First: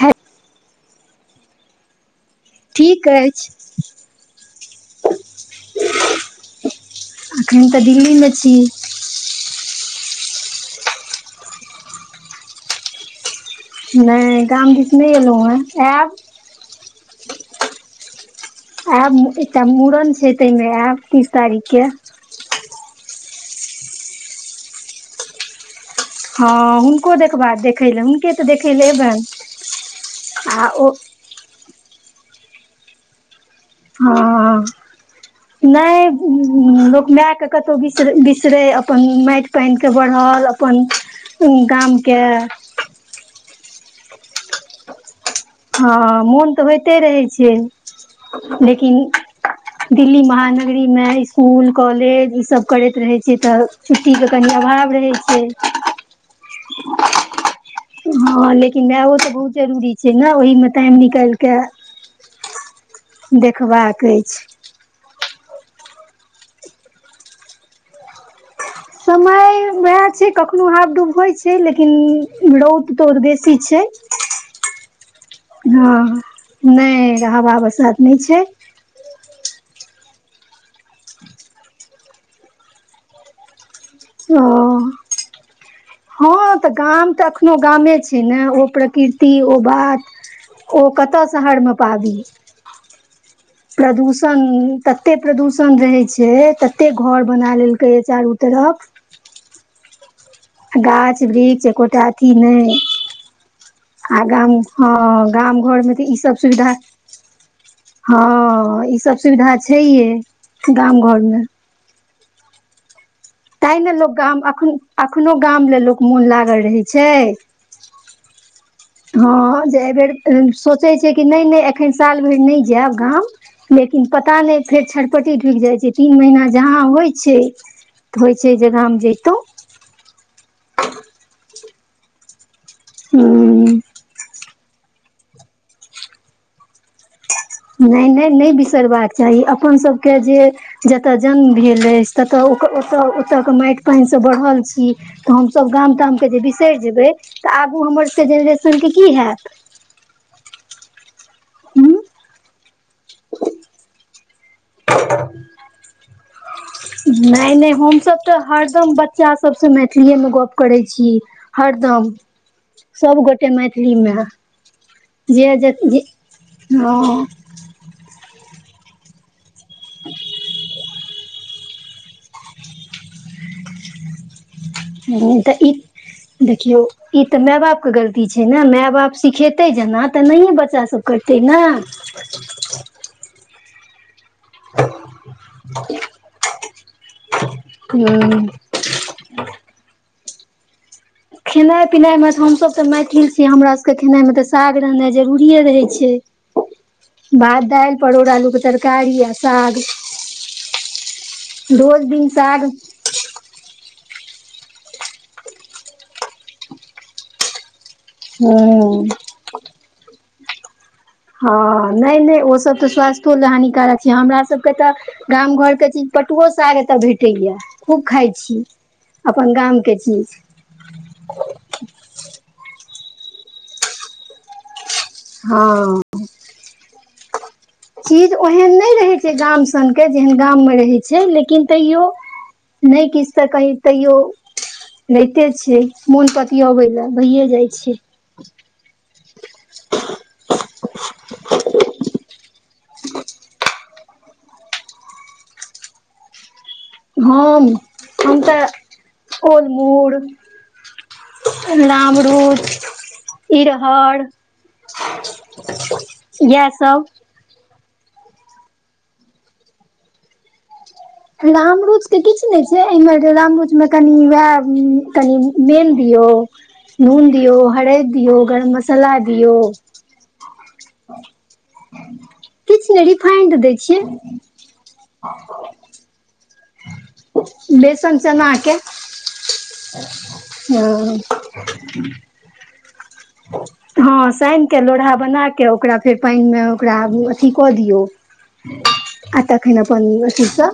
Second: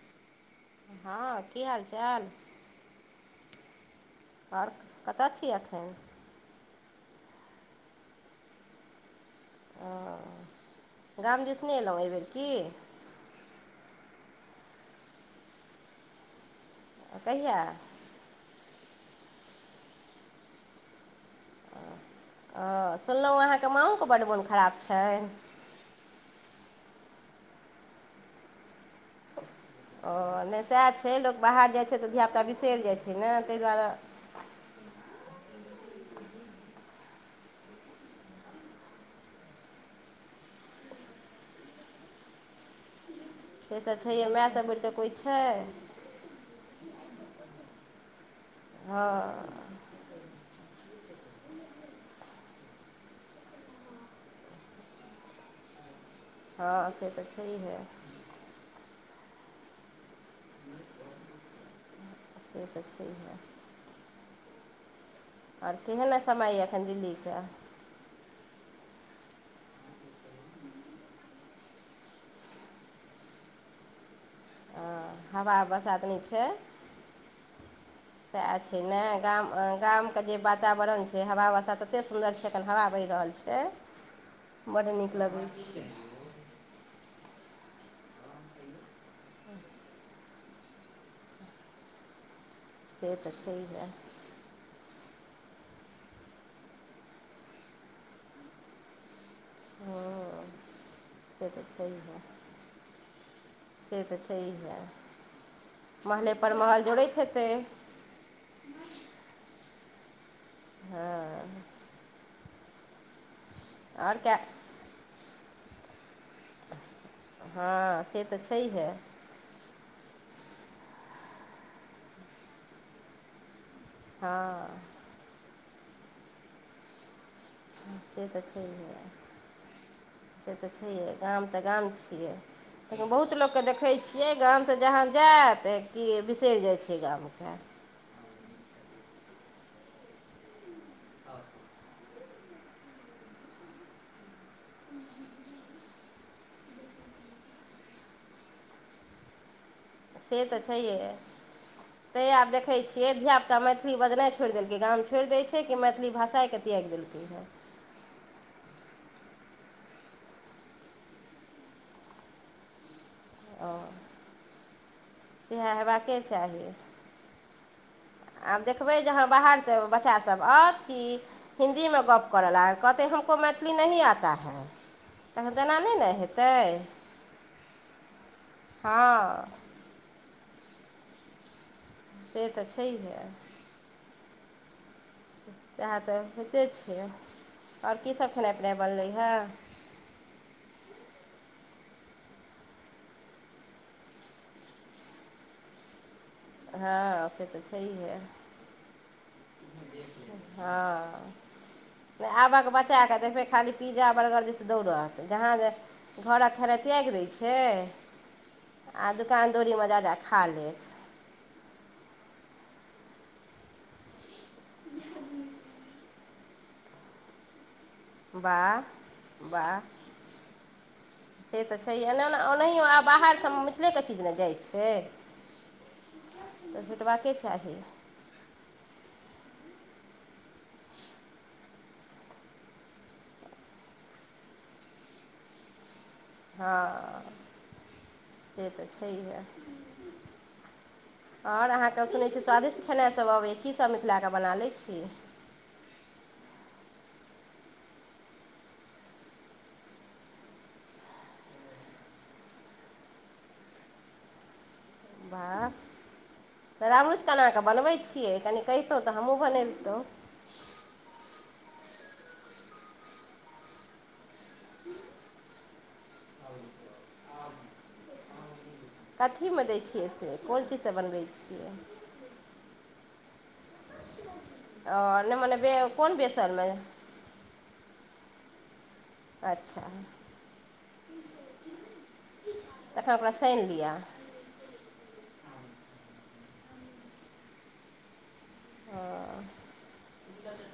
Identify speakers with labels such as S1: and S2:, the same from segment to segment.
S1: ह [inaudible]
S2: हँ की हाल चाल
S1: ठीक अछि
S2: आओर कतय छियै एखन
S1: एखन तऽ दिल्लीमे छी
S2: ओ गाम दिस नै अयलहुँ एहि बेेर की
S1: नहि गाम दिस नहि अयलहुँ हेँ आयब
S2: कहिया
S1: आयब एकटा मूड़न छै ताहिमे आएब तीस तारीखके
S2: ओ सुनलहुँ अहाँके माँओ के बड्ड मन खराब छै
S1: हँ हुनको देखबा देखै लए हुनके तऽ देखै लए एयबनि
S2: ओ नहि सएह छै लोक बाहर जाइत छै तऽ धियापुता बिसरि जाइ छै ने ताहि दुआरे
S1: हँ नहि लोक मायके कतहु बिसरै बिसरै अपन माटि पानिके बढ़ल गाम
S2: से तऽ छैहे माय सब उर कऽ कोइ [unintelligible]
S1: हँ मोन तऽ होइते रहै छै लेकिन
S2: हँ
S1: दिल्ली महानगर लीमे इसकुल कॉलेज ईसभ करैत रहै छिये तऽ छुट्टीके कनि अभाव रहै छै
S2: हँ से तऽ छैहे
S1: हँ लेकिन मेयो तऽ बहुत जरूरी छै ने ओहिमे टाइम निकालिकऽ
S2: से तऽ छैहे
S1: देखबाक अछि
S2: आओर केहल समय ये एखन दिल्ली के [unintelligible]
S1: समय उएह छै कखनो हाफ डूब होइत छै लेकिन रौद तौद बेसी छै
S2: हवा
S1: हँ
S2: बसात नहि छै
S1: नहि रहवा बसात नहि छै
S2: सएह ने गाम गामके जे वातावरण छै हवा वसात ततेक सुन्दर छै एखन हवा बहि रहल छै
S1: ओ
S2: बड नीक लगै छै
S1: हँ तऽ गाम तऽ कोनो गामे छै ने ओ प्रकृति ओ बात ओ कतय शहर मे पाबी
S2: से त
S1: प्रदूषण तते प्रदूषण न रहै छै तते घर बना लेलकै ये चारू तरफ
S2: हूँ
S1: गाछ वृक्ष एकोटा अथी नहि
S2: से तऽ
S1: आ गाम
S2: छैहे
S1: हँ गाम घरमे तऽ
S2: महले
S1: इसभ
S2: पर
S1: सुविधा
S2: महल जोड़ैत हेतै
S1: हँ ईसभ सुविधा छैहे गाम घरमे ताहि ने लोक
S2: आओर कए
S1: गाम एखन एखनो गाम ले लोक मोन लागल रहै छै
S2: हँ से तऽ छैहे
S1: हँ जे एहिबेर सोचैत छै कि नहि नहि एखन साल भरि नहि जायब गाम लेकिन पता नहि
S2: हँ
S1: फेर छटपटी ढुकि जाइ छै तीन महीना जहाँ होइ छै
S2: से
S1: होइ
S2: तऽ
S1: छै
S2: छैे
S1: जे गाम
S2: हे
S1: जैतौं
S2: से तऽ छै हे गाम तऽ गाम छिये तखन बहुत लोक के
S1: हूँ
S2: देखे छियै गाम जहाँ जायब क बिसरि जाइ छिये गाम के
S1: नहि नहि नहि बिसरबाक चाही अपन सबके जे जतऽ जन्म भेल अछि ततऽ ओऽ ओतऽ ओतऽ के माटि पानिसँ बढ़ल छी तऽ हमसभ गाम तामके जे बिसरि जेबै तऽ आगू हमर सबके जेनरेशन के की होत
S2: से तऽ छैहे है तै आ देख छियै धिया पुता मैथिली बजनाइ छोड़ि देलकै गाम छोड़ि दे छै कि मैथिली भाषा के
S1: नहि नहि हम सब तऽ हरदम बच्चा सभ सँ मैथिलीएमे गप करै छी हरदम सबगोटे
S2: ओ
S1: मैथिली मे जे
S2: सएह
S1: जे जे
S2: हेबाके चाही
S1: हँ
S2: आब देखबै जे अहाँ बाहर सँ बच्चासभ आओत कि हिन्दी मे गप्प करऽ लाग कहते हमको मैथिली नहिं आता है
S1: ह
S2: तखन
S1: तऽ ई
S2: तेना नहि ने हेतै
S1: देखियौ ई तऽ माय बाप के गलती छै ने माय बाप
S2: हँ
S1: सिखेते जेना तऽ नहिे ब बच्चा सब करतै ने
S2: से तऽ छैहे तएह तऽ होेइते छियै आओर की सभ
S1: हूँ
S2: खेनाइ पिनाइ बनलै हे
S1: खेनाइ पिनाइमेऽ हमसभ तऽ मैथिल छी हमरा सभके खेनाइमे तऽ साग रहनाइ जरूरिए रहै छै
S2: हँ से तऽ
S1: भात दालि
S2: छैहै
S1: परोड़ आलू के तरकारी आ साग
S2: हँ
S1: रोज दिन
S2: नहि आब
S1: साग
S2: बच्चा के देखबै खाली पिज्जा बर्गर जे छै दौड़त जहाँ जे घरक खेनाइ त्याग दै छै
S1: हँ
S2: खालेत
S1: हँ नहि नहि ओ सब तऽ स्वास्थो ल हानिकारक छै हमरा सब के ते गाम घर के चीज पटु पटुओ साग एतअ भेटैया खूब खाइ छी
S2: वाह
S1: अपन गाम
S2: वाह
S1: के चीज
S2: से तऽ छै ए ने ओनाहियो आब बाहर सँ मिथिलले के चीज नहि जाइत छी
S1: हँ
S2: तऽ भेटबाके चाही
S1: चीज ओहन नहि रहै छै गाम सनके जेहन गाम मे रहै छै लेकिन तैयौ नहि किछु तऽ कही तैयो रहिते छियै
S2: हँ से तऽ छैहे आओर अहाँके सुनै छीयै स्वादिष्ट खेनाइसभ अबैए कीसभ मिथिलाके बना लैत छी [inaudible]
S1: ह हम तऽ ओलमूड़ अमरुद इरहर
S2: बाह
S1: इएह
S2: तऽ
S1: सब
S2: हमरू करना क बनबै छी छियै कनि कहितौ तऽ हमहूँ बनिबतियै
S1: रामरुच के किछु नहि छै एर रामरुच मे कनि वएह कनि मेल दिय नून दियौ हरद दियऔ गरम मसा
S2: कथी मे दै छियै से कोन चीज सँ बनबै छियै
S1: किछु नहि रिफाइंड दै छियै
S2: ओ नहि मने कोन बेसन
S1: बेसन चना के
S2: अच्छा
S1: हँ
S2: तखन ओकरा सानि लिअ आ
S1: हँ साइन के लोडहा बनाके के ओकरा फेर पानि मे ओकरा अथी कऽ दियौ आ तखैन अथी स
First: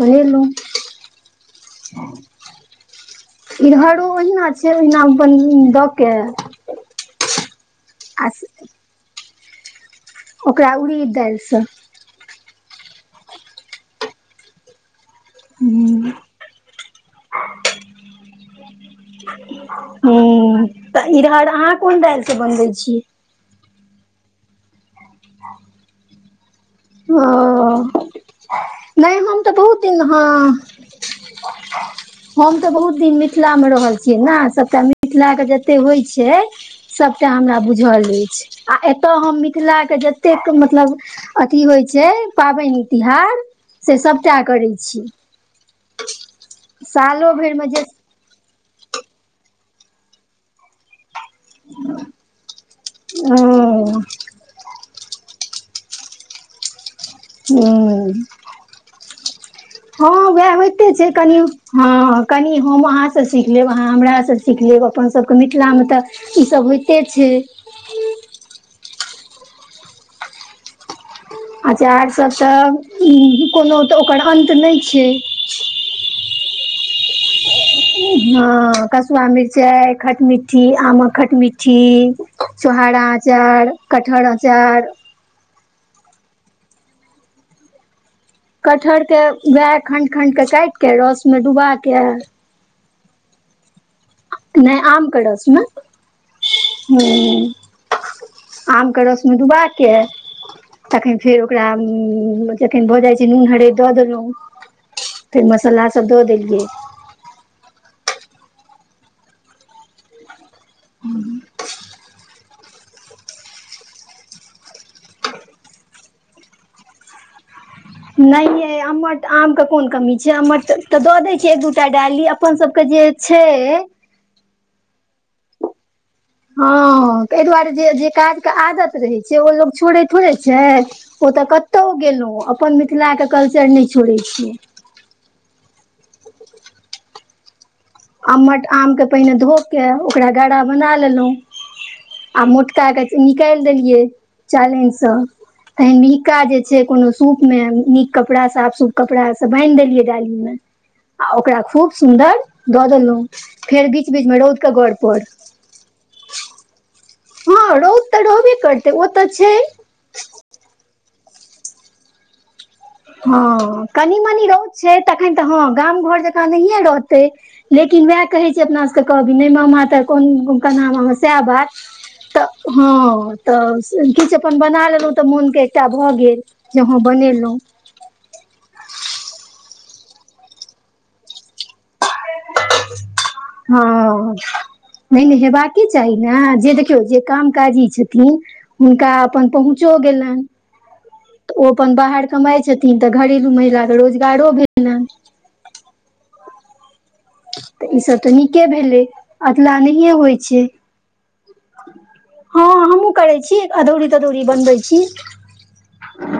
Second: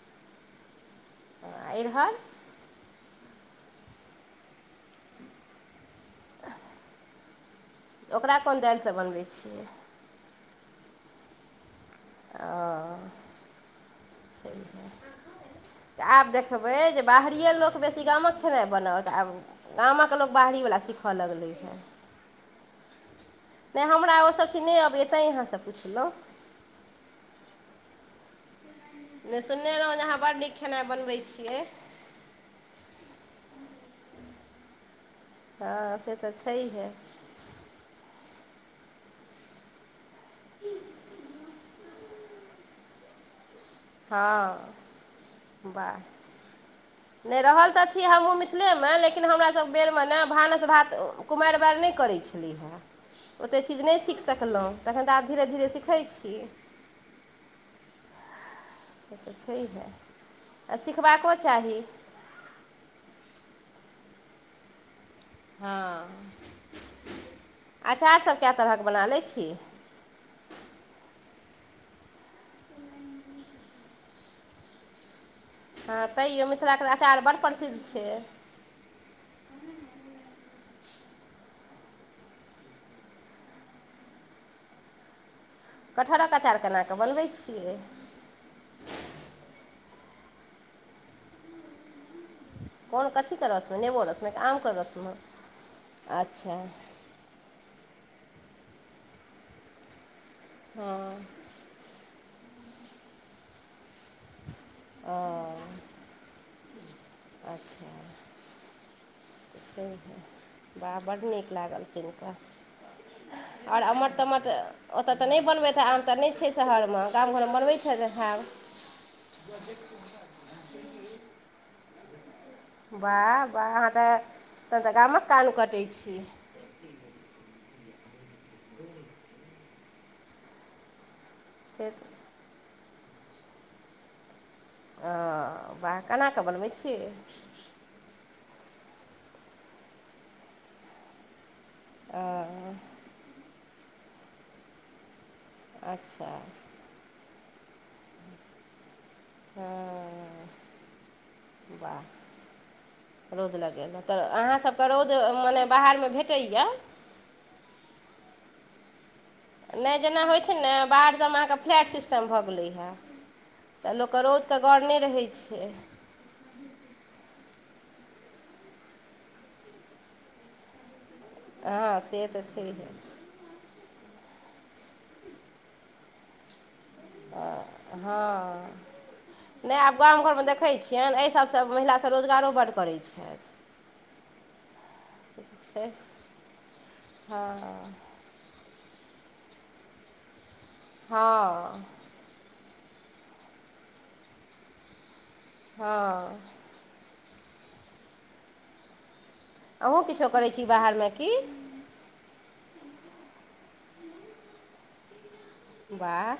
S1: बनलहु
S2: एर हर
S1: इरहरो ओहिना छै ओहिना अपन दऽ कऽ
S2: ओकरा कोन दालि सँ बनबै छियै
S1: ओकरा उड़ीद दालि सँ
S2: ओ छैहे तऽ आब देखबै जे बाहरिए लोक बेसी गामक खेनाइ बनत आब गामक लोक
S1: ह्म
S2: बाहरीवला
S1: तऽ
S2: सीखय
S1: इरहर
S2: लगलै
S1: अहाँ
S2: हेँ
S1: कोन दालि स बनबै छियै
S2: इ सब नैय आबैया तैय अहां सं पूछलौ
S1: ओ [inaudible]
S2: नहि
S1: तऽ
S2: सुनने
S1: बहुत
S2: रहौँ
S1: दिन
S2: जे अहाँ
S1: हँ
S2: बड् नीक खेनाइ बनबैत छियै
S1: हम तऽ बहुत दिन मिथिला मे रहल छियै ने सभटा मिथिला के जते
S2: हँ
S1: होइ
S2: से तऽ
S1: छै
S2: छैहे
S1: सभटा हमरा बुझल अछि आ एतऽ हम मिथिला के जतेक मतलब अथी होइ छै पाबनि तिहार से सभटा
S2: हँ
S1: करै छी
S2: वाह
S1: सालो
S2: नहि
S1: भरिमे
S2: रहल
S1: जे
S2: तऽ छी हमूँ मिथिल मिथिले मे लेकिन हमरा सब बेरमे ने भानस भात कुमारि बारि नहि करै छलै हेँ ओते चीज नहि
S1: हूँ
S2: सीख सकलहुँ तखन तऽ आब धीरे धीर सिख देखै छी
S1: हू
S2: [inaudible]
S1: हँ वएह
S2: आ
S1: होइते छै
S2: सिखबाको
S1: कनि
S2: चाही
S1: हँ कनि हम अहाँ से सीख लेब आहा हमरा सँ सीख लेब अपन मिथिला मे तऽ
S2: हँ
S1: ई सब होइते छै
S2: अछि
S1: अचारसभ तऽ कोनो तऽ ओकर अन्त नहि छै
S2: [inaudible] तैयो मिथिलाके तऽ अँचार बड़ प्रसिद्ध छै
S1: हँ कसुआ मिरचाइ खटमि्ठी आमक खटमिट्ठी छोहारा अचार कठहर अचार
S2: कटहरक अचार केना कऽ बनबै छियै
S1: कटहर के वएह खण्ड खण्ड के काटि के रस में डुबा के
S2: कोन कथि के रस नेबो रस मे की आम के
S1: नहि
S2: रस मे
S1: आमके रसमे
S2: अच्छा
S1: ह आमके रसमे डुबा कऽ
S2: हँ
S1: तखन फेर ओकरा जखन भऽ जाइ छै नून हरदि दऽ देलहुँ
S2: ओ
S1: फेर मसाला सब दऽ देलियै
S2: अच्छा छै वा बड्ड नीक लागल सूनि कऽ आओर आमठ तमठ ओतय तऽ नहि बनबैत रह आम तऽ नहि छै शहरमे गाम घरमे बनबैत छी
S1: नहि अमट आमके कोन कमी छै अमट तऽ दऽ दैत छियै एक दू टा डाली अपन सबके जे
S2: वाह
S1: छै
S2: वाह अहाँ तऽ त तऽ गामक कान कटै छी
S1: हँ एहि दुआरे जे जे काजके आदत रहैत छै ओ लोक छोड़ै थोड़ै छै ओ तऽ
S2: से
S1: कतहु गेलहुँ अपन मिथिलाके कल्चर नहि छोड़ैत छियै
S2: ओ वाह केना कऽ बनबै छियै
S1: आमट आम के पहिने धोक के ओकरा गड़ा बना लेलहुँ आ
S2: ओ
S1: मोटका के निकालि देलियै चालनि सँ तहिन
S2: अच्छा
S1: मिहिका जे छै कोनो सूप मे नीक कपड़ा साफ सूप कपड़ा सँ बान्हि देलियै डाली मे
S2: हँ
S1: आ ओकरा खूब सुन्दर दऽ देलहुँ
S2: रोद
S1: फेर
S2: लगेलहु
S1: बीच
S2: तऽ
S1: बीच मे रौद के
S2: अहाँसभकेँ
S1: घर
S2: रोद
S1: पर
S2: मने बाहर मे भेटैए
S1: हँ रौद तऽ रहबे करतै ओ तऽ छै
S2: नहि जेना होइत छै ने बाहर सभमे अहाँके फ्लैट सिस्टम भऽ गेलै हेँ
S1: हँ
S2: तऽ
S1: कनि
S2: लोकके
S1: मनी
S2: रौदके
S1: रौद
S2: गौर
S1: छै
S2: नहि रहैत
S1: तखन तऽ हँ
S2: छै
S1: गाम घर जकाँ नहिए रहतै लेकिन वएह कहे छै अपना सबके कहबी नहि मामा त कन्हा मामा सैह बात
S2: हँ से
S1: तऽ ह
S2: छैहे
S1: तऽ किछु अपन बना लेलहुँ तऽ मोनके एकटा भऽ गेल जे हँ बनेलहुँ
S2: हँ नहि आब गाम घर मे देखैत छियनि एहि सभसँ महिला रोजगारो बड़ करैत छथि
S1: हँ नहि नहि हेबाके चाही ने जे देखियौ जे काम काजी
S2: हँ
S1: छथिन हुनका अपन पहुँचो गेलनि तऽ ओ
S2: हँ
S1: अपन बाहर कमाइ छथिन तीन तऽ घरेलू महिलाक केँ रोजगारो भेटलनि
S2: हँ
S1: तऽ ईसभ तऽ नीके भेलै अदला
S2: अहूँ
S1: नहिए
S2: किछो
S1: होइ
S2: करै
S1: छै
S2: छी बाहरमे कि
S1: हँ हमहुँ करै छी अदौरी तदौरी बनबै छी
S2: बाह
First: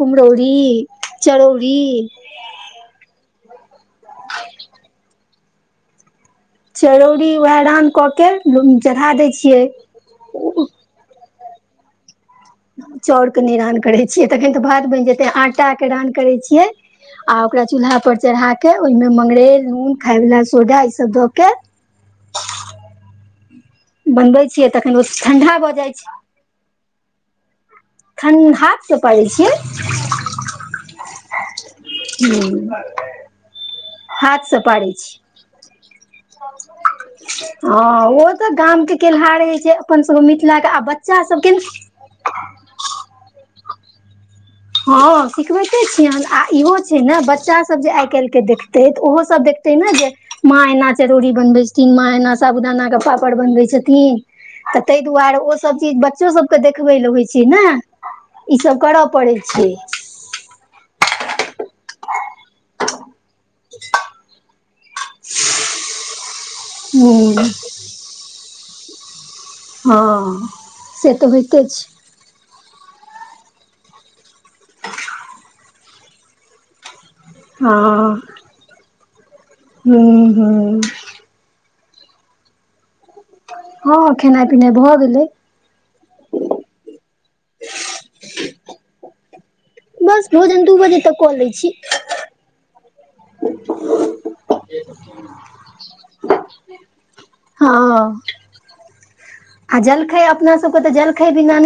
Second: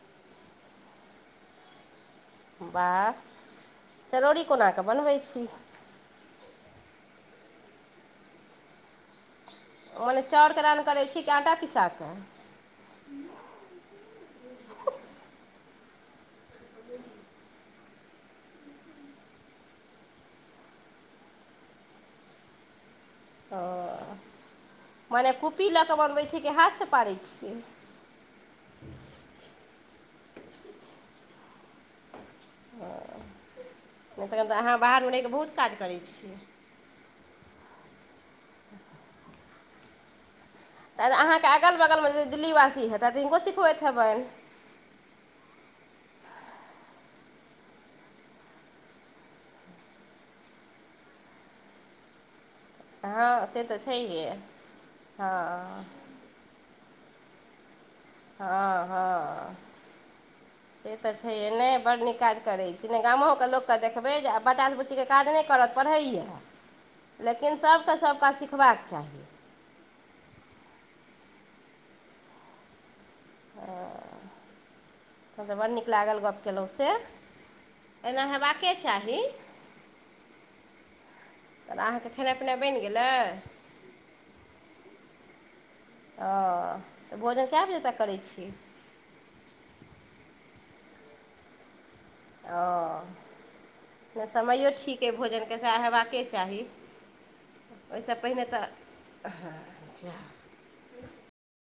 S1: कुमरौरी चरौड़ी
S2: वाह चरौड़ी कोना कऽ बनबै छी
S1: चरौड़ी उहै रान कऽ के चढ़ा दै छियै
S2: मने चाउरके रान करैत छी कि आटा पिसा कऽ
S1: चाउरके नहि रान करैत छियै तखन तऽ भात बनि जेतै आटाके रान करैत छियै आ ओकरा चूल्हापर चढ़ा कऽ ओहिमे मंगरैल नून खायवला सोडा ईसभ दऽ के
S2: [inaudible] ओ
S1: बनबै छियै तखन ओ
S2: मने
S1: ठंडा
S2: खुपी
S1: भऽ
S2: लऽ
S1: जाइ
S2: कऽ बनबै छै कि हाथसँ पारै छियै
S1: ह्म [inaudible]
S2: नहि तखन तऽ अहाँ बाहरमे रहि कऽ बहुत काज करै छियै
S1: हँ ओ तऽ गाम के केलहा रहे छै अपन सबके मिथिला के आ
S2: तऽ
S1: बच्चा
S2: अहाँके
S1: सबके
S2: अगल बगलमे जे दिल्लीवासी हेत तऽ हिनको सिखबैत हेबनि
S1: हँ सिखबैते छियनि आ इहो छै ने बच्चासभ जे आइ काल्हिके देखतै तऽ ओहोसभ देख जे माँ एना चरौड़ी बनबै छथिन माँ एना साबुदाना के पापड़
S2: हँ से
S1: बनबै
S2: तऽ
S1: छथिन
S2: छैहे
S1: त ताहि दुआरे ओ
S2: हँ
S1: सब चीज बच्चो सब के देखबे ले होय छै छी ने ईसभ
S2: हँ
S1: करय पड़ै
S2: हॅं
S1: छै
S2: से तऽ छैहे ने बड़ नीक काज करै नहि गामोके लोककेँ देखबै जे आब बचा बुच्चीके काज नहि करत पढ़ैये
S1: हूँ
S2: लेकिन सभके सभ काज सिखबाक चाही
S1: हँ से तऽ होइते छै
S2: ओ तऽ बड़ नीक लागल गप्प केलहुँ से एना हयबाके चाही
S1: ह्म हूँ
S2: तहन अहाँके खेनाइ पिनाइ बनि गेल
S1: हँ खेनाइ पिनाइ भऽ गेलै
S2: ओ तऽ भोजन कए बजे तक करै छी
S1: बस भोजन दू बजे तक कऽ लै छी
S2: ओ नहि समयो ठीक अइ भोजनके सएह हेबाके चाही
S1: हँ
S2: ओहिसँ पहिने तऽ
S1: आ जलखय अपना सबके तऽ जलखय बिना